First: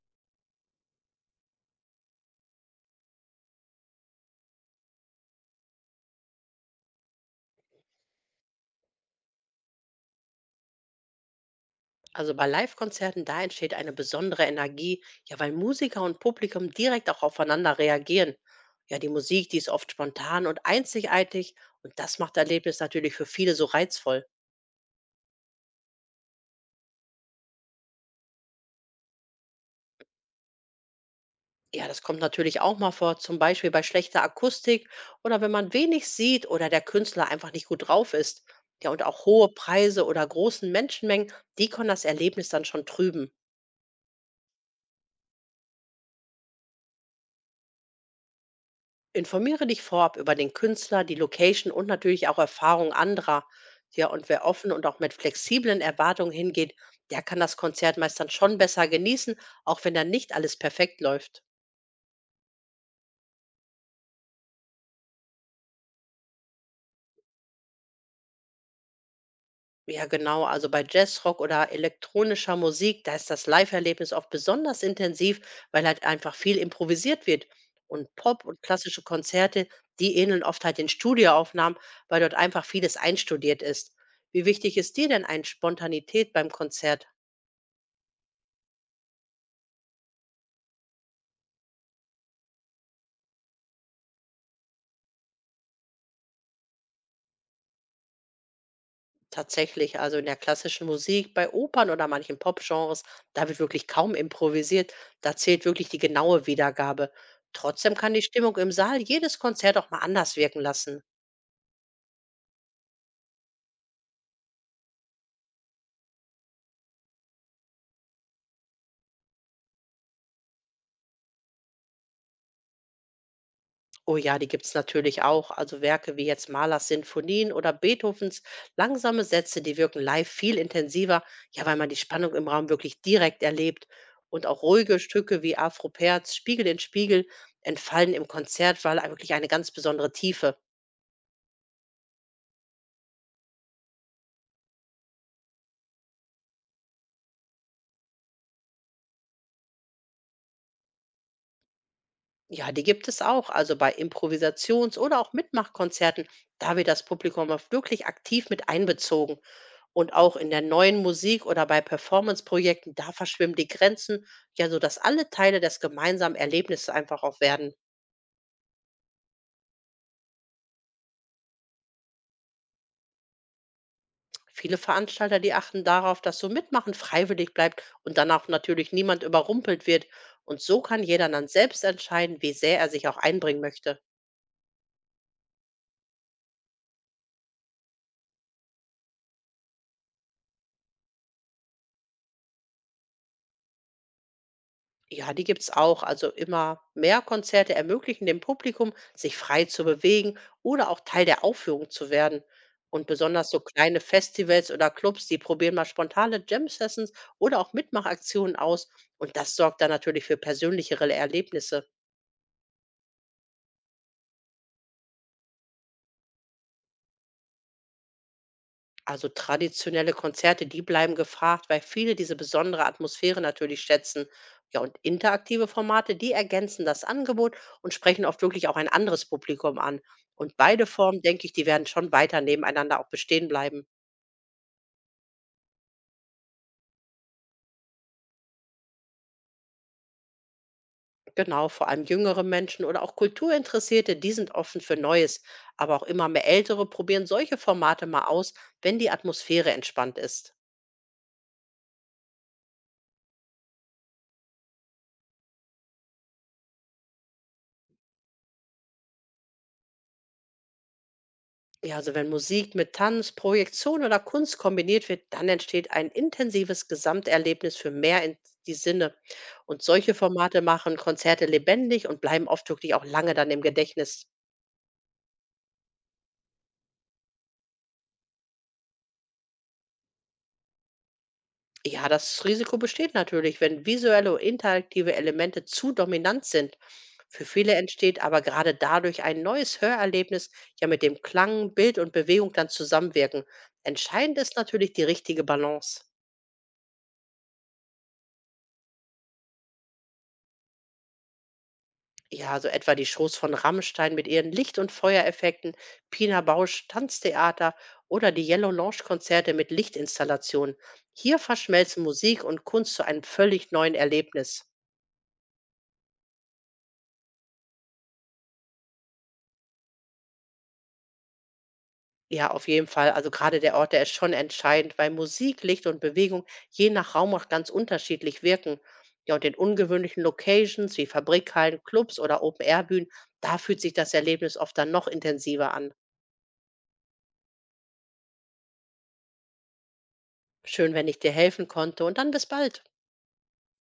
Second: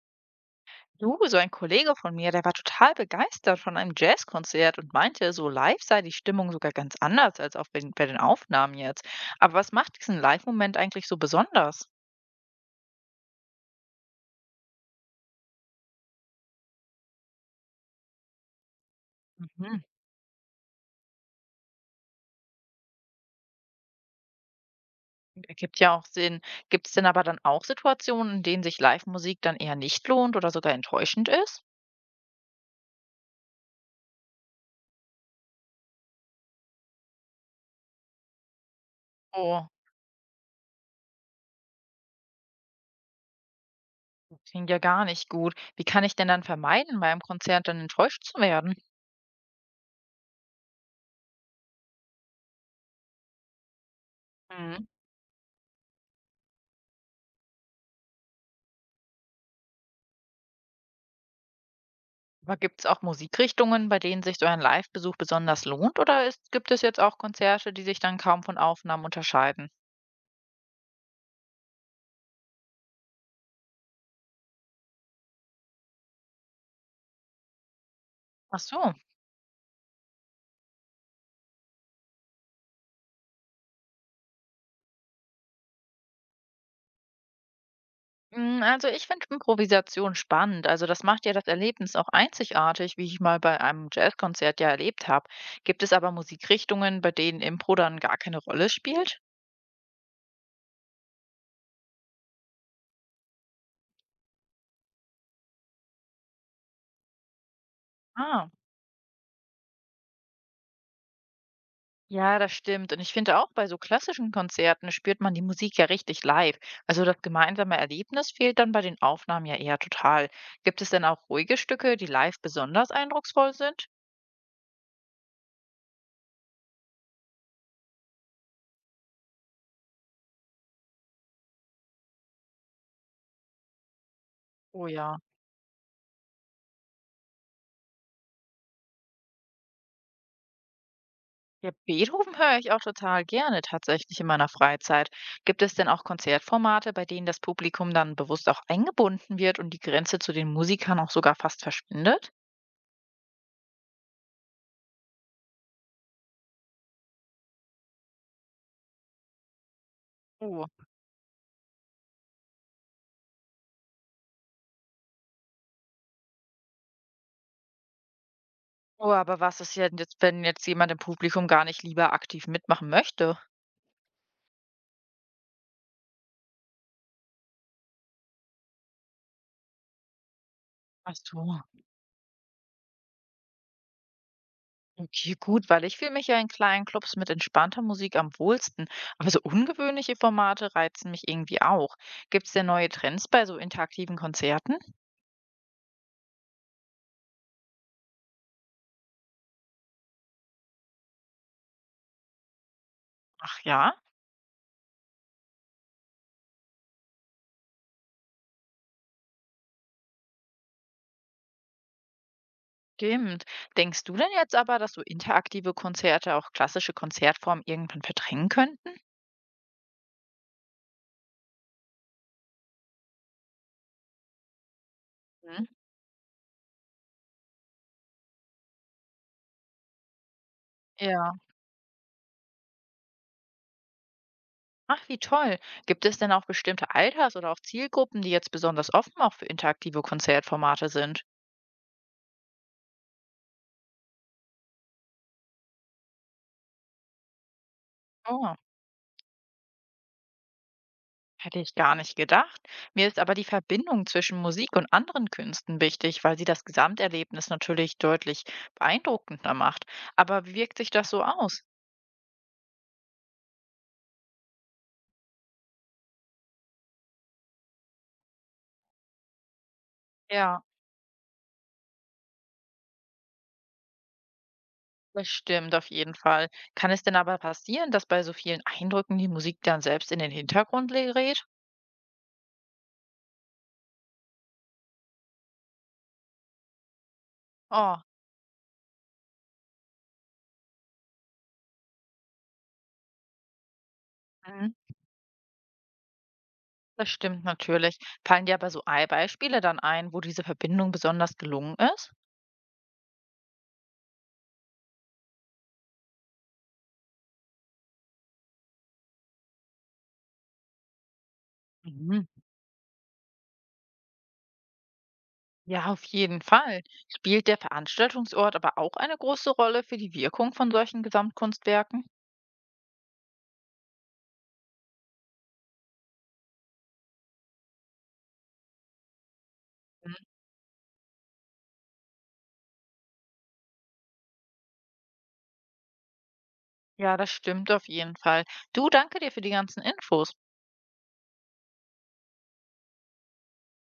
Du, so ein Kollege von mir, der war total begeistert von einem Jazzkonzert und meinte, so live sei die Stimmung sogar ganz anders als auf den, bei den Aufnahmen jetzt. Aber was macht diesen Live-Moment eigentlich so besonders? Also bei Live-Konzerten, da entsteht eine besondere Energie, ja, weil Musiker und Publikum direkt auch aufeinander reagieren. Ja, die Musik, die ist Mhm. oft spontan und einzigartig, und das macht das Erlebnis natürlich für viele so reizvoll. Ergibt ja auch Sinn. Gibt es denn aber dann auch Situationen, in denen sich Live-Musik dann eher nicht lohnt oder sogar enttäuschend ist? Ja, das kommt natürlich auch mal vor, zum Beispiel bei schlechter Akustik oder wenn man wenig sieht oder der Künstler einfach nicht gut drauf ist. Ja, und auch hohe Oh, Preise oder großen Menschenmengen, die können das Erlebnis dann schon trüben. das klingt ja gar nicht gut. Wie kann ich denn dann vermeiden, beim Konzert dann enttäuscht zu werden? Informiere dich vorab über den Künstler, die Location und natürlich auch Erfahrungen anderer. Ja, und wer offen und Mhm. auch mit flexiblen Erwartungen hingeht, der kann das Konzert meist dann schon besser genießen, auch wenn dann nicht alles perfekt läuft. Aber gibt es auch Musikrichtungen, bei denen sich so ein Live-Besuch besonders lohnt, oder gibt es jetzt auch Konzerte, die sich dann kaum von Aufnahmen unterscheiden? Ja, genau. Also bei Jazzrock oder elektronischer Musik, da ist das Live-Erlebnis oft besonders intensiv, weil halt einfach viel improvisiert wird. Und Pop und Ach so. klassische Konzerte, die ähneln oft halt den Studioaufnahmen, weil dort einfach vieles einstudiert ist. Wie wichtig ist dir denn eine Spontanität beim Konzert? Also ich finde Improvisation spannend. Also das macht ja das Erlebnis auch einzigartig, wie ich mal bei einem Jazzkonzert ja erlebt habe. Gibt es aber Musikrichtungen, bei denen Impro dann gar keine Rolle spielt? Tatsächlich, also in der klassischen Musik, bei Opern oder manchen Popgenres, da wird wirklich kaum improvisiert, da zählt wirklich die genaue Wiedergabe. Trotzdem kann die Ah, Stimmung im Saal jedes Konzert auch mal anders wirken lassen. ja, das stimmt. Und ich finde auch bei so klassischen Konzerten spürt man die Musik ja richtig live. Also das gemeinsame Erlebnis fehlt dann bei den Aufnahmen ja eher total. Gibt es denn auch ruhige Stücke, die live besonders eindrucksvoll sind? Oh ja, die gibt's natürlich auch, also Werke wie jetzt Mahlers Sinfonien oder Beethovens langsame Sätze, die wirken live viel intensiver, ja, weil man die Spannung im Raum wirklich direkt erlebt. Und auch Oh ruhige ja. Stücke wie Afro Perz, Spiegel in Spiegel entfallen im Konzert, weil wirklich eine ganz besondere Tiefe. Ja, Beethoven höre ich auch total gerne tatsächlich in meiner Freizeit. Gibt es denn auch Konzertformate, bei denen das Publikum dann bewusst auch eingebunden wird und die Grenze zu den Musikern auch sogar fast verschwindet? Ja, die gibt es auch. Also bei Improvisations- oder auch Mitmachkonzerten, da wird das Publikum oft wirklich aktiv mit einbezogen. Und auch in der Oh. neuen Musik oder bei Performance-Projekten, da verschwimmen die Grenzen, ja, sodass alle Teile des gemeinsamen Erlebnisses einfach auch werden. Oh, aber was ist denn jetzt, wenn jetzt jemand im Publikum gar nicht lieber aktiv mitmachen möchte? Viele Veranstalter, die achten darauf, dass so Mitmachen freiwillig bleibt und dann auch natürlich niemand überrumpelt wird. Und so kann Ach jeder dann so. selbst entscheiden, wie sehr er sich auch einbringen möchte. Okay, gut, weil ich fühle mich ja in kleinen Clubs mit entspannter Musik am wohlsten. Aber so ungewöhnliche Formate reizen mich irgendwie auch. Gibt es denn neue Trends bei so interaktiven Konzerten? Ja, die gibt's auch. Also immer mehr Konzerte ermöglichen dem Publikum, sich frei zu bewegen oder auch Teil der Aufführung zu werden. Und besonders so Ach ja, kleine Festivals oder Clubs, die probieren mal spontane Jam-Sessions oder auch Mitmachaktionen aus. Und das sorgt dann natürlich für persönlichere Erlebnisse. stimmt. Denkst du denn jetzt aber, dass so interaktive Konzerte auch klassische Konzertformen irgendwann verdrängen könnten? Also traditionelle Konzerte, die bleiben gefragt, weil viele diese besondere Atmosphäre natürlich schätzen. Ja, und Hm, interaktive Formate, die ergänzen das Angebot und sprechen oft wirklich auch ein anderes Publikum an. Und beide Formen, ja. denke ich, die werden schon weiter nebeneinander auch bestehen bleiben. Ach, wie toll. Gibt es denn auch bestimmte Alters- oder auch Zielgruppen, die jetzt besonders offen auch für interaktive Konzertformate sind? Genau, vor allem jüngere Menschen oder auch Kulturinteressierte, die sind offen für Neues. Aber auch immer mehr Ältere probieren solche Formate mal aus, Oh. wenn die Atmosphäre entspannt ist. Hätte ich gar nicht gedacht. Mir ist aber die Verbindung zwischen Musik und anderen Künsten wichtig, weil sie das Gesamterlebnis natürlich deutlich beeindruckender macht. Aber wie wirkt sich das so aus? Ja, also wenn Musik mit Tanz, Projektion oder Kunst kombiniert wird, dann entsteht ein intensives Gesamterlebnis für mehr in die Sinne. Und solche Formate Ja, machen Konzerte lebendig und bleiben oft wirklich auch lange dann im Gedächtnis. das stimmt auf jeden Fall. Kann es denn aber passieren, dass bei so vielen Eindrücken die Musik dann selbst in den Hintergrund gerät? Ja, das Risiko besteht natürlich, wenn visuelle und interaktive Elemente zu dominant sind. Für viele Oh, entsteht aber gerade dadurch ein neues Hörerlebnis, ja mit dem Klang, Bild und Bewegung dann zusammenwirken. Entscheidend ist mhm, natürlich die richtige Balance. das stimmt natürlich. Fallen dir aber so Beispiele dann ein, wo diese Verbindung besonders gelungen ist? Ja, so etwa die Shows von Rammstein mit ihren Licht- und Feuereffekten, Pina Bausch Tanztheater oder die Yellow Lounge Konzerte mit Lichtinstallationen. Hier verschmelzen Mhm. Musik und Kunst zu einem völlig neuen Erlebnis. Ja, auf jeden Fall. Spielt der Veranstaltungsort aber auch eine große Rolle für die Wirkung von solchen Gesamtkunstwerken? Ja, auf jeden Fall. Also gerade der Ort, der ist schon entscheidend, weil Musik, Licht und Bewegung je nach Raum auch ganz unterschiedlich wirken. Ja, und in Mhm. ungewöhnlichen Locations wie Fabrikhallen, Clubs oder Open-Air-Bühnen, da fühlt sich das Erlebnis oft dann noch intensiver an. Ja, das stimmt auf jeden Fall. Du, danke dir für die ganzen Infos. Schön, wenn ich dir helfen konnte, und dann bis bald.